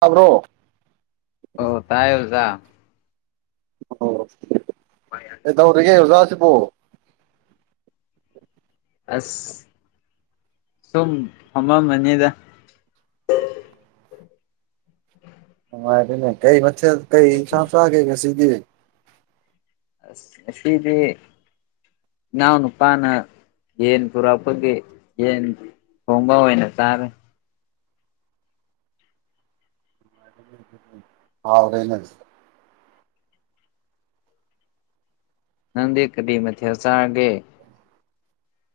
ꯇꯕ꯭ꯔꯣ ꯑꯣ ꯇꯥꯏ ꯍꯧꯖ ꯑꯣ ꯑꯦ ꯇꯧꯔꯤꯒꯦ ꯑꯣꯖꯥꯁꯤꯕꯨ ꯑꯁ ꯁꯣ ꯑꯃ ꯃꯅꯤꯗ [unintelligible] ꯃꯥ ꯀꯩ ꯃꯊꯔ ꯀꯩ ꯏꯁꯁꯒꯦ ꯀ ꯁꯤ ꯑꯁ ꯁꯤꯗꯤ ꯎꯅꯄꯥꯅ ꯌꯦꯟ ꯄꯨꯔꯛꯄꯒꯤ ꯌꯦꯟ ꯊꯣꯡꯕ ꯑꯣꯏꯅ ꯇꯥꯔꯦ ꯑ ꯑꯔꯅ ꯅꯪꯗꯤ ꯀꯗꯤ ꯃꯊꯦ ꯆꯥꯔꯒꯦ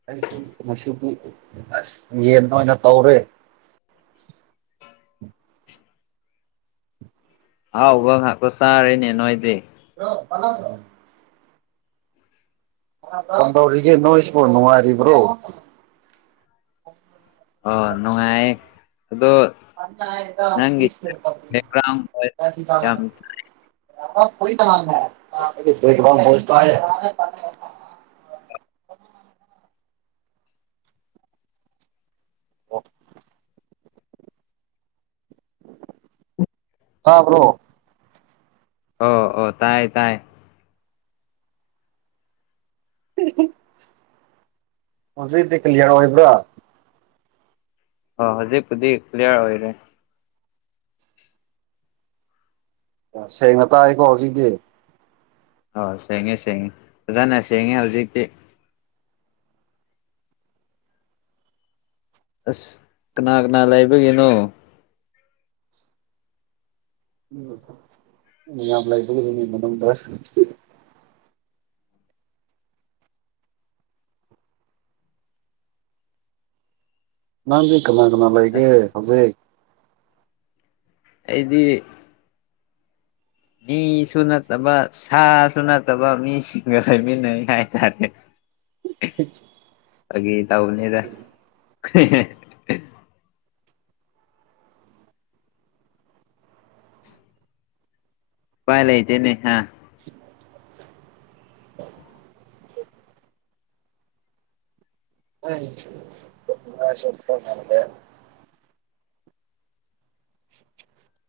ꯑꯩꯁꯨ ꯃꯁꯨ ꯑꯁ ꯌꯦꯟ ꯑꯣꯏꯅ ꯇꯧꯔꯦ [inaudible] ꯍꯥꯎꯕ ꯉꯥꯏꯥꯛꯇ ꯆꯥꯔꯔꯤꯅꯦ ꯅꯣꯏꯗꯤ ꯄꯂ꯭ꯔꯣ ꯀꯝꯗꯧꯔꯤꯒꯦ ꯅꯣꯏ ꯏꯁꯕꯨꯥꯎ ꯅꯨꯡꯉꯥꯏꯔꯤꯕ꯭ꯔꯣ ꯑꯣ ꯅꯨꯡꯉꯥꯏ ꯕꯦꯛꯒ꯭ꯔꯥꯎꯟ ꯚꯣꯏꯁ ꯌꯥꯝ ꯐꯁꯁ ꯃ [unintelligible] ꯑꯣ ꯍꯥꯕ꯭ꯔꯣ ꯑꯣ ꯑꯣ ꯇꯥꯏ ꯇꯥꯏ ꯑꯝꯍꯝ ꯍꯧꯖꯤꯛ ꯗꯤꯀꯤꯂꫪ ꯑꫭꯏꯕ꯭ꯔꫭ ꯑ ꯍꯧꯖꯤ ꯄꯨꯗꯤ ꯀꯂꯤꯌꯥꯔ ꯑꯣꯏꫪ‌ꯦ ꯁꯦꯡꯅ ꯇꯥꯏꯀꯣ ꯍꯧꯖꯤꯛꯗꯤ ꯑꯣ ꯁꯦꯡꯉꯦ ꯁꯦꯡꯉꯦ ꯐꯖꯥꯅ ꯁꯦꯡꯉꯦ ꯍꯧꯖꯤꯛꯇꯤ ꯑꯁ ꯀꯅꯥ ꯀꯅꯥ ꯂꯥꯏꯕꯒꯤꯅꯣ ꯃꯤ ꯌꯥꯝ ꯂꯩꯕꯒꯤꯅꯤ ꯃꯅꯨꯡꯗ ꯅꯪꯗꯤ ꯀꯅꯥ ꯀꯅꯥ ꯂꯩꯒꯦ ꯑꯁ ꯍꯧꯖꯤꯛ ꯑꯩꯗꯤ ꯃꯤꯁꯨ ꯅꯠꯇꯕ ꯁꯥꯁꯨ ꯅꯠꯇꯕ ꯃꯤꯁꯤꯡꯒ ꯂꯩꯃꯤꯟꯅꯩ ꯍꯥꯏꯇꯥꯔꯦ [unintelligible] ꯐꯥꯒꯤ ꯇꯧꯃꯤꯗ ꯎꯄꯥꯏ ꯂꯩꯇꯦꯅꯦ ꯍꯥ [unintelligible] ꯃꯥꯏ ꯆꫭꯞꯄ ꯉꯝꯗ‌ꯦ [unintelligible]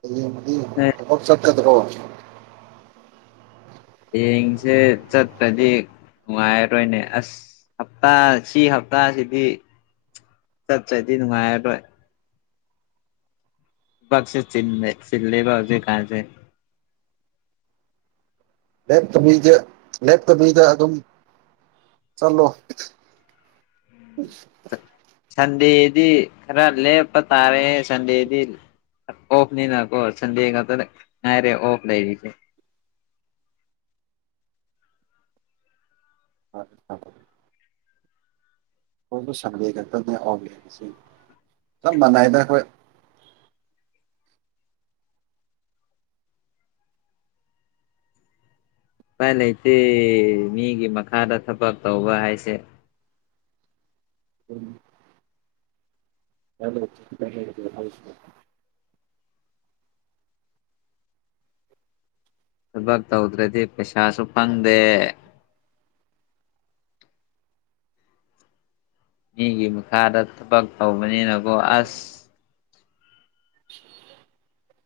ꯍꯥꯌ‌ꯦꯡꯗꯤ ꯊꯕꯛ ꯆꯠꯀꯗ꯭ꫪꫭ ꯍꯌꯦꯡꯁꯦ ꯆꯠꯇ‍꯭ꯔꯗꯤ ꯅꯨꯡꯉꯥꯏꯔꯣꯏꯅꯦ ꯑꯁ ꯍꯞꯇꯥ ꯁꯤ ꯍꯞꯇꯥꯁꯤꯗꯤ ꯆꯠ ꯇ꯭ꫪꯗꯤ ꯅꯨꯡꯉꯥꯏꯔꫭꯏ ꯊꯕꯛꯁꯨ ꯆꯤꯟꯌ‌ꯦ ꯆꯤꯜꯂ‌ꯦꯕꯥ ꯍꯧꯖꯤꯛ ꯀꯥꯟꯁꯦ ꯂꯥꯏꫪꯤꯛ ꯇꯝꯃꯨꯏꯗ‌ꯦ ꯂꯥꯏꫪꯤꯛ ꯇꯝꯃꯨꯏꯗ ꯑꯗꯨꯝ ꯆꯠꯂꯣ ꯁꯟꯗꯦꯗꯤ ꯈꯔ ꯂꯦꯞꯄ ꯇꯥꯔꯦ ꯁꯟꯗꯦꯗꯤ ꯑꯣꯐ ꯅꯤꯅꯀꯣ ꯁꯟꯗꯦ ꯉꯠꯇ ꯉꯥꯏꫪ‌ꯦ ꯑꯣꯐ ꯂꯩꯁꯤꯁ‌ꯦ [unintelligible] ꯑꯩꯈꫭꯁꯨ ꯁꯟꯗ‌ꯦ ꯈꯛꯇꯅꯦ ꯑꯣꯐ ꯂꯩꫪꯤꯁ‌ꯦ ꯆꯞ ꯃꯟꯅꯏꯗ ꯑꯩꯈꯣꯏ ꯏꯄꯥꯏ ꯂꯩꯇꯦ ꯃꯤꯒꯤ ꯃꯈꯥꯗ ꯊꯕꯛ ꯇꯧꯕ ꯍꯥꯏꯁꯦ ꯎꯝ ꯊꯕꯛ ꯇꯧꯗ꯭ꯔꯗꯤ ꯄꯩꯁꯥꯁꯨ ꯐꯪꯗꯦ ꯃꯤꯒꯤ ꯃꯈꯥꯗ ꯊꯕꯛ ꯇꯧꯕꯅꯤꯅꯀꫭ ꯑꯁ [unintelligible]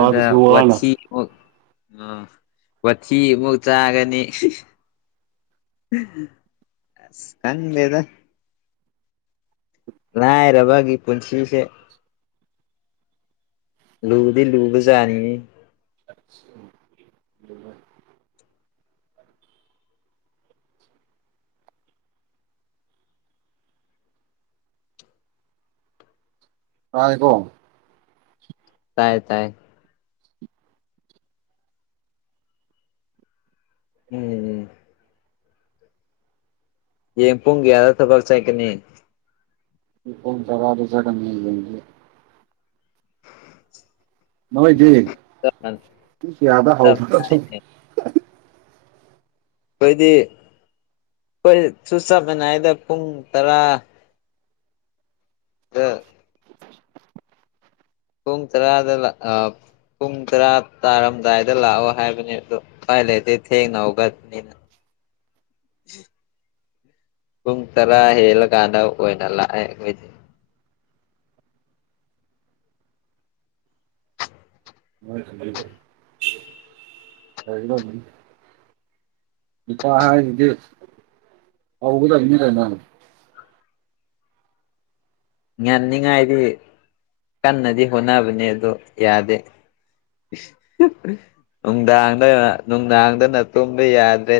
ꯑꯗꯨꯗ ꯋꯥꯅ ꯋꯥꯊꯤ ꯑ ꯋꯥꯊꯤ ꯑꯃꯨꯛ ꯆꯥꯒꯅꯤ ꯑꯁ ꯈꯪꯗ‌ꯦꯗ ꯂꯥꯏꯔꯕꯥꯒꯤ ꯄꯨꯟꯁꯤꯁꯦ ꯂꯨꯗꯤ ꯂꯨꯕꯖꯟꯅꯤ ꯍ‌ꯦ ꯇꯥꯏꯌ‌ꯦꯀꯣ ꯇꯥꯏ ꯇꯥꯏ ꯎꯝ ꯎꯝ ꯌꯦꯡ ꯄꯨꯡ ꯀꯌꯥꯗ ꯊꯕꯛ ꯆꯠꯀꯅꯤ ꯑꯩ ꯄꯨꯡ ꯇꫪꯥꯗ ꯆꯠꯀꯅꯤ ꯂꯩꯗꯤ ꯃꫭꯏꯗꯤ ꯄꯨꯡ ꯀꯥꯌꯗ ꯍꯧꯕꫪ ꯑꯩꯈꯣꯏꯗꯤ ꯑꯩꯈꯣꯏꯗꯤ ꯑꯩꯈꯣꯁꯨ ꯆꯠꯀꯅ‌ꯦ ꯍꯥꯏꯗ ꯄꯨꯡ ꯇꯔꯥ ꯗ ꯄꯨꯡ ꯇꯔꯥꯗ ꯂꯥꯛ ꯑ ꯄꯨꯡ ꯇꯔꯥ ꯇꯥꯔꯝꯗꯥꯏꯗ ꯂꯥꯛꯑꯣ ꯍꯥꯏꯕꯅꯦ ꯑꯗꯣ ꯎꯨꯄꯥꯏ ꯂꯩꯇꯦ ꯊꯦꯡꯅꯍꯧꯒꯠ ꯄꯅꯤꯅ ꯎ ꯄꯨꯡ ꯇꯔꯥ ꯍꯦꯜꯂꯀꯥꯟꯗ ꯑꯣꯏꯅ ꯂꯥꯛꯑꯦ ꯑꯩꯈꯣꯏꯁꯦ ꯇꯅꯤ ꯏꯄꯥꯗꯤ ꯍꯕꯗꯅꯤ ꯇꯅꯣ ꯉꯅꯤꯡꯉꯥꯏꯗꯤ ꯀꯟꯅꯗꯤ ꯍꯣꯠꯅꯕꯅꯦ ꯑꯗꯣ ꯌꯥꯗꯦ ꯅꯨꯡꯗꯥꯡꯗ ꯅꯨꯡꯗꯥꯡꯗꯅ ꯇꯨꯝꯕ ꯌꯥꯗ꯭ꯔꯦ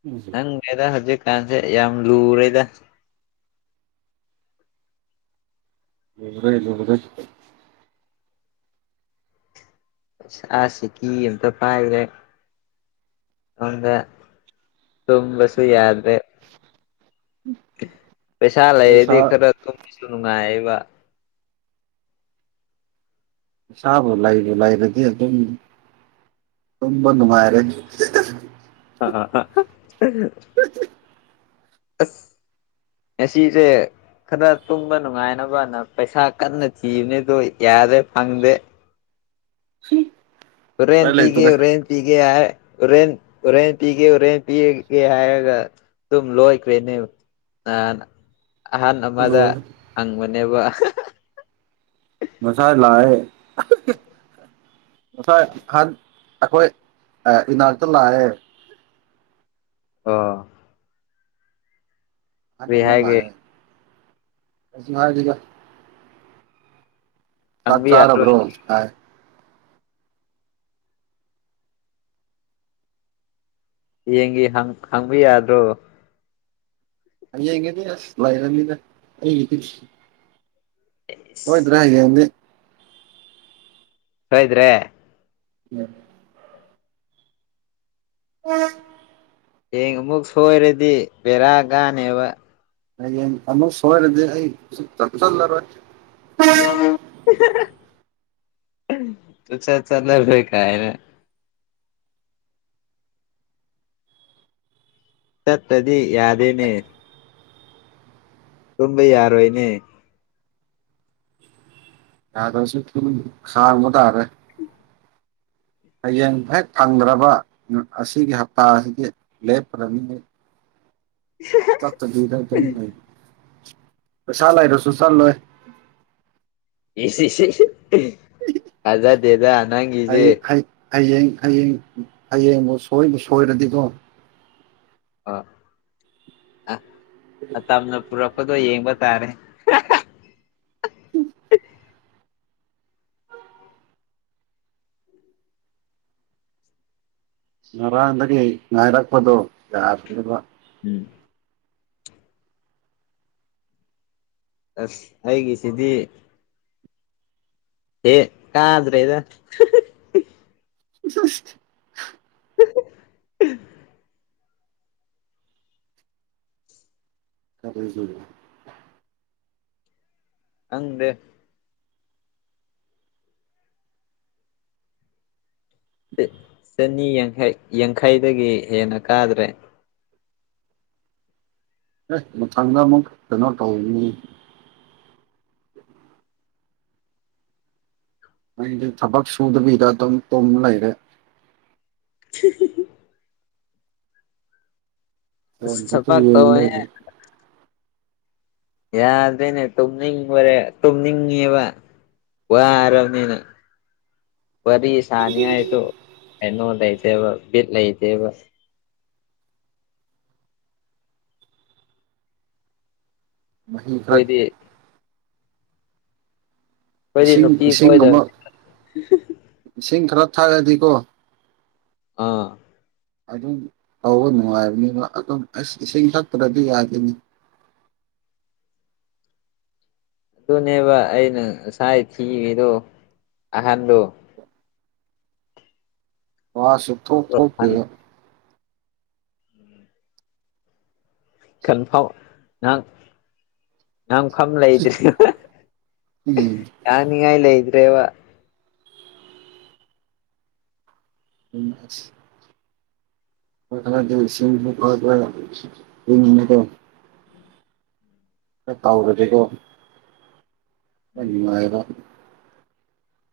ꯀꯩꯅꯣ ꯅꯪꯉꯦꯗ ꯍꯧꯖꯤꯛꯀꯥꯟꯁꯦ ꯌꯥꯝ ꯂꯨꯔꯦꯗ ꯔꯦ ꯂ ꯁꯤ ꯀꯀꯤ ꯑꯦꯇ ꯄꯔꯦ ꯍꯗ ꯇꯨꯝꯕꯁꯨꯨꯌꯥ ꯑꯗꯨ꯭ꯔꯦ ꯄꯩꯁꯥ ꯂꯩꯗꯤ ꯈꯔ ꯊꯨ ꯁꯅꯨꯡꯉꯥꯏ ꯏꯕ ꯁꯥꯥꯕꯨꯣꯂꯏꯕꯨꯣꯂꯏꯔꯗꯤ ꯑꯗꯨꯝ ꯇꯝꯕ ꯅꯨ ꯃꯥꯥꯏꯔꯦ ꯑ ꯑꯦꯁꯤꯁꯦ ꯈꯔ ꯇꯨꯝꯕ ꯅꯨꯡꯉꯥꯏꯅꯕꯅ ꯄꯩꯁꯥ ꯀꯟꯅ ꯊꯤꯕꯅꯤꯗꯣ ꯌꯥꯔꯦ ꯐꯪꯗꯦ ꯎꯔꯦꯟꯦꯟ ꯎꯄꯥꯏ ꯄꯤꯒꯦ ꯂꯩꯇꯔꯦ ꯎꯔꯦꯟ ꯄꯤꯒꯦ ꯍꯥꯏ ꯍꯣꯔꯦꯟ ꯍꯣꯔꯦꯟ ꯄꯤꯒꯦ ꯍꯣꯔꯦꯟ ꯄꯤꯒꯦ ꯍꯥꯏꯔꯒ ꯑꯗꯨꯝ ꯂꯣꯏꯈ꯭ꯔꯦꯅꯦꯕ ꯅꯥꯟ ꯑꯍꯥꯟ ꯑꯃꯗ ꯍꯪꯕꯅꯦꯕ ꯃꯁꯥꯖ ꯂꯥꯛꯑ ꯉꯁꯥꯏ ꯑꯩꯈꯣꯏ ꯏꯅꯥꯇ ꯂꯥꯛꯑꯦ ꯑꯥ ꯑ ꯅꯔ ꯍꯥꯏꯒꯦ ꯂꯑꯦꯁꯨ ꯍꯥꯏꯒ ꯆ ꯍꯪꯕ ꯆꯥ ꯌꯥꯗ꯭ꯔꯣ ꯑꯣꯕ꯭ꯔꯣ ꯍꯥꯏ ꯌꯦꯡꯒꯤ ꯍꯪ ꯍꯪꯕ ꯌꯥꯗ꯭ꯔꯣ ꯑ ꯌꯦꯉꯗꯤ ꯂꯔꯃꯤꯗ ꯑꯩ ꯍꯣꯏꯗ꯭ꯔꯥ ꯍꯥꯏꯦ ꯁꯗ꯭ꯔꯦ ꯎꯝ ꯑ ꯍꯌꯦꯡ ꯑꯃꯨꯛ ꯁꯣꯏꯔꯗꯤ ꯕꯦꯔꯥ ꯀꯅꯦꯕ ꯑꯩ ꯑꯅꯨ ꯁ ꯍꯣꯏꯔꯗꯤ ꯑꯩ ꯆ ꯆꯔ ꯍ ꯇꯨ ꯆ ꯆꯂ ꯀꯥꯏꯅ ꯆꯠꯇꯗꯤ ꯌꯥꯗꯦꯅꯦ ꯔꯝꯕ ꯌꯥꯔꯏꯅꯦ ꯌꯥꯗꯁꯨ ꯊ ꯈꯥꯔ ꯃ ꯇꯔꯦ ꯎ ꯍꯌꯦꯡ ꯍꯦꯛ ꯐꯪꯗ꯭ꯔꯕꯠ ꯑꯁꯤꯒꯤ ꯍꯞꯇꯥ ꯑꯁꯤꯗꯤ ꯂꯦꯞꯈ꯭ꯔꯅꯤ ꯇ ꯗꯔ ꯀ ꯆꯂꯥꯏꯔꯁꯨ ꯆꯜꯂꯣꯏ ꯁꯤꯁꯤ ꯑꯖ ꯗꯦꯗꯥ ꯑꯅꯥꯒꯤꯁꯦ ꯍꯌꯦꯡ ꯍꯌꯦꯡ ꯍꯌꯦꯡꯕꯨ ꯁꯣꯏꯕꯨ ꯁꯣꯏꯔꯗꯤꯀꯣ ꯑ ꯑ ꯇꯅ ꯄꯔ ꯌꯦꯕ ꯇꯔꯦ ꯉꯔꯥꯡꯗꯒꯤ ꯉꯥꯏꯔꯛꯄꯗꯨꯣ ꯌꯥꯕ ꯎꯝ ꯑꯁ ꯑꯩꯒꯤ ꯁꯤꯗꯤ ꯍꯦ ꯀꯥꯗꯔꯦꯗ ꯁꯁ ꯈꯗꯔꯤꯁꯨꯗ ꯍꯪꯗꯦ ꯆꯅꯤ ꯌꯥꯡꯈꯩ ꯌꯥꯡꯈꯩꯗꯒꯤ ꯍꯦꯟꯅ ꯀꯥꯗ꯭ꯔꯦ ꯑꯦ ꯃꯊꯪꯗ ꯑꯃꯨꯛ ꯀꯩꯅꯣ ꯇꯧꯅꯤ ꯑꯩꯗꯤ ꯊꯕꯛ ꯁꯨꯗꯕꯤꯗ ꯑꯗꯨꯝ ꯇꯨꯝ ꯂꯩꯔꯦ [unintelligible] ꯑꯁ ꯍꯠꯇ ꯊꯕꯛ ꯇꯧꯋꯦ ꯌꯦꯅꯗ ꯌꯥꯗ꯭ꯔꯦꯅꯦ ꯇꯨꯝꯅꯤꯡꯕꯣꯔꯦ ꯇꯨꯝꯅꯤꯡꯉꯦꯕ ꯋꯥꯔꯕꯅꯤꯅ ꯋꯥꯔꯤ ꯁꯅꯤ ꯍꯥꯏ ꯇ ꯅꯣ ꯂꯩꯗꯦꯕ ꯂꯩꯗꯦꯕ ꯃꯍꯤ ꯐꯠ ꯑꯩꯈꯣꯏꯗꯤ ꯑꯩꯈꯣꯏꯗꯤ ꯏꯁꯤꯡ ꯅꯨꯄꯤ ꯏꯁꯤꯡ ꯑꯃ ꯀꯣꯏꯗꯕꯅꯤ ꯏꯁꯤꯡ ꯈꯔ ꯊꯛꯑꯗꯤꯀꯣ ꯑꯥ ꯑꯗꯨꯝ ꯇꯧꯕ ꯅꯨꯡꯉꯥꯏꯕꯅꯤꯕ ꯑꯗꯨꯝ ꯑꯁ ꯏꯁꯤꯡ ꯊꯛꯇ꯭ꯔꯗꯤ ꯌꯥꯗꯅꯤ [unintelligible] ꯑꯗꯨꯅꯦꯕ ꯑꯩꯅ ꯉꯁꯥꯏ ꯊꯤꯈꯤꯕꯗꯣ ꯑꯍꯟꯗꯣ ꯋꯥꯁ ꯊꯣꯡ ꯊꯣꯡꯀꯦ ꯑꯍꯟ ꯀꯟꯐꯥꯎ ꯑ ꯅꯪꯐꯝ ꯂꯩꯗ꯭ꯔꯦ ꯎꯝ ꯌꯥꯅꯤꯡꯉꯥꯏ ꯂꯩꯇ꯭ꯔꯦꯕ ꯍꯁ ꯗ [unintelligible] ꯇꯥꯎꯕꯖꯤꯀꯣ ꯑꯅꯤꯉꯔ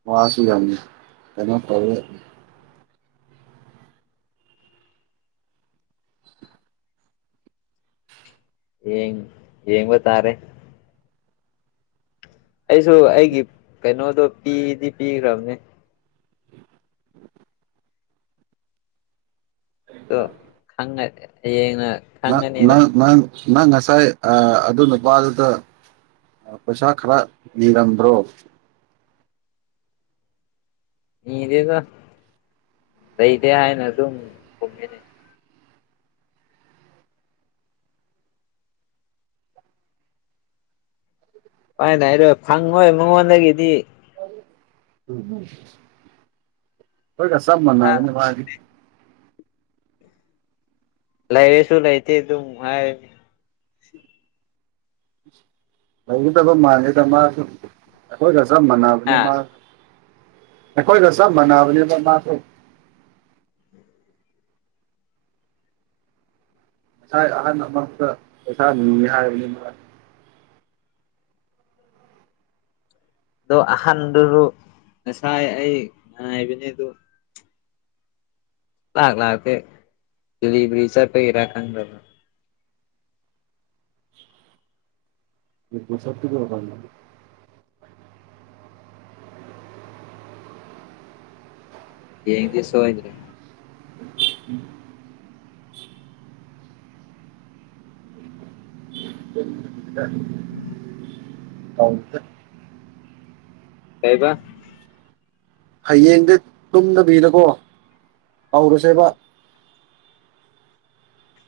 ꯃꯥꯁꯨ ꯌꯥꯝꯅꯤ ꯀꯩꯅꯣ ꯐꯔ ꯌꯦꯡ ꯌꯦꯡꯕꯥ ꯇꯥꯔꯦ ꯑꯩꯁꯨ ꯑꯩꯒꯤ ꯀꯩꯅꯣꯗꯣ ꯄꯤꯗꯤ ꯄꯤꯈ꯭ꯔꯕꯅꯦ ꯈꯪ ꯌꯦꯌꯦꯡ ꯪ ꯅꯪ ꯅꯪ ꯅꯪ ꯉꯁꯥꯏ ꯑꯗꯨ ꯅꯨꯄꯥꯗꯨꯗ ꯄꯩꯁꯥ ꯈꯔ ꯅꯤꯔꯝꯗ꯭ꯔꯣ ꯅꯤꯗꯦꯗ ꯂꯩꯇꯦ ꯍꯥꯏꯅ ꯑꯗꯨꯝ ꯀꯨꯝꯃꯤꯅꯤ ꯍꯣꯏꯅꯦ ꯍꯥꯏꯔꯣꯏ ꯐꯪꯉꯣꯏ ꯃꯉꯣꯟꯗꯒꯤꯗꯤ ꯎ ꯍꯣꯏ ꯀ ꯆꯞ ꯃꯅꯅꯤ ꯃꯥꯗꯤꯒ ꯂꯥꯏꯔ ꯁꯨ ꯂꯩꯥꯏꯇ ꯇ ꯍꯥꯏ ꯂꯩꯒꯗꯕ ꯃꯥꯥꯟꯂꯦꯗ ꯃꯥ ꯑꯩꯈꯣꯏꯒ ꯆꯞ ꯃꯥꯟꯅꯕꯅꯤ ꯃꯥ ꯑꯗꯣ ꯑꯩꯈꯣꯏꯒ ꯆꯞ ꯃꯥꯟꯅꯕꯅꯦꯕ ꯃꯥꯁꯨ ꯉꯁꯥꯏ ꯑꯍꯟ ꯑꯃꯛꯇ ꯄꯩꯁꯥ ꯅꯤꯍꯥꯏꯕꯅꯤ ꯃꯥ ꯑꯗꯣ ꯑꯍꯟꯗꯨꯁꯨ ꯉꯁꯥꯏ ꯑꯩ ꯉꯥꯏꯕꯅꯤ ꯑꯗꯨ ꯂꯥꯛ ꯂꯥꯛꯕꯔꯤ ꯆꯔ ꯐꯔꯗ [unintelligible] ꯌꯦꯡꯗꯤꯁꫭꯏꯗ꯭ꯔꯦ ꯑ ꯎꯝ ꯇꯥꯎꯦ ꯀꯥꯏꯕ ꯍꯌꯦꯡꯗꯤ ꯇꯨꯝꯗꯕꯤꯗꯀꯣ ꯍꯧꯔꯁꯦꯕ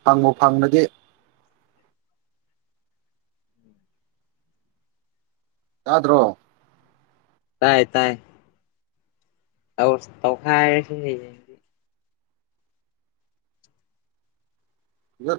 ꯐꯪꯉꯣ ꯐꯪꯅꯒꯦ ꯇꯤꯗ꯭ꯔꯣ ꯇꯥꯏ ꯇꯥꯏ ꯑꯧ ꯇꯧꯈꯥꯏꯔꯁꯤ ꯌꯦ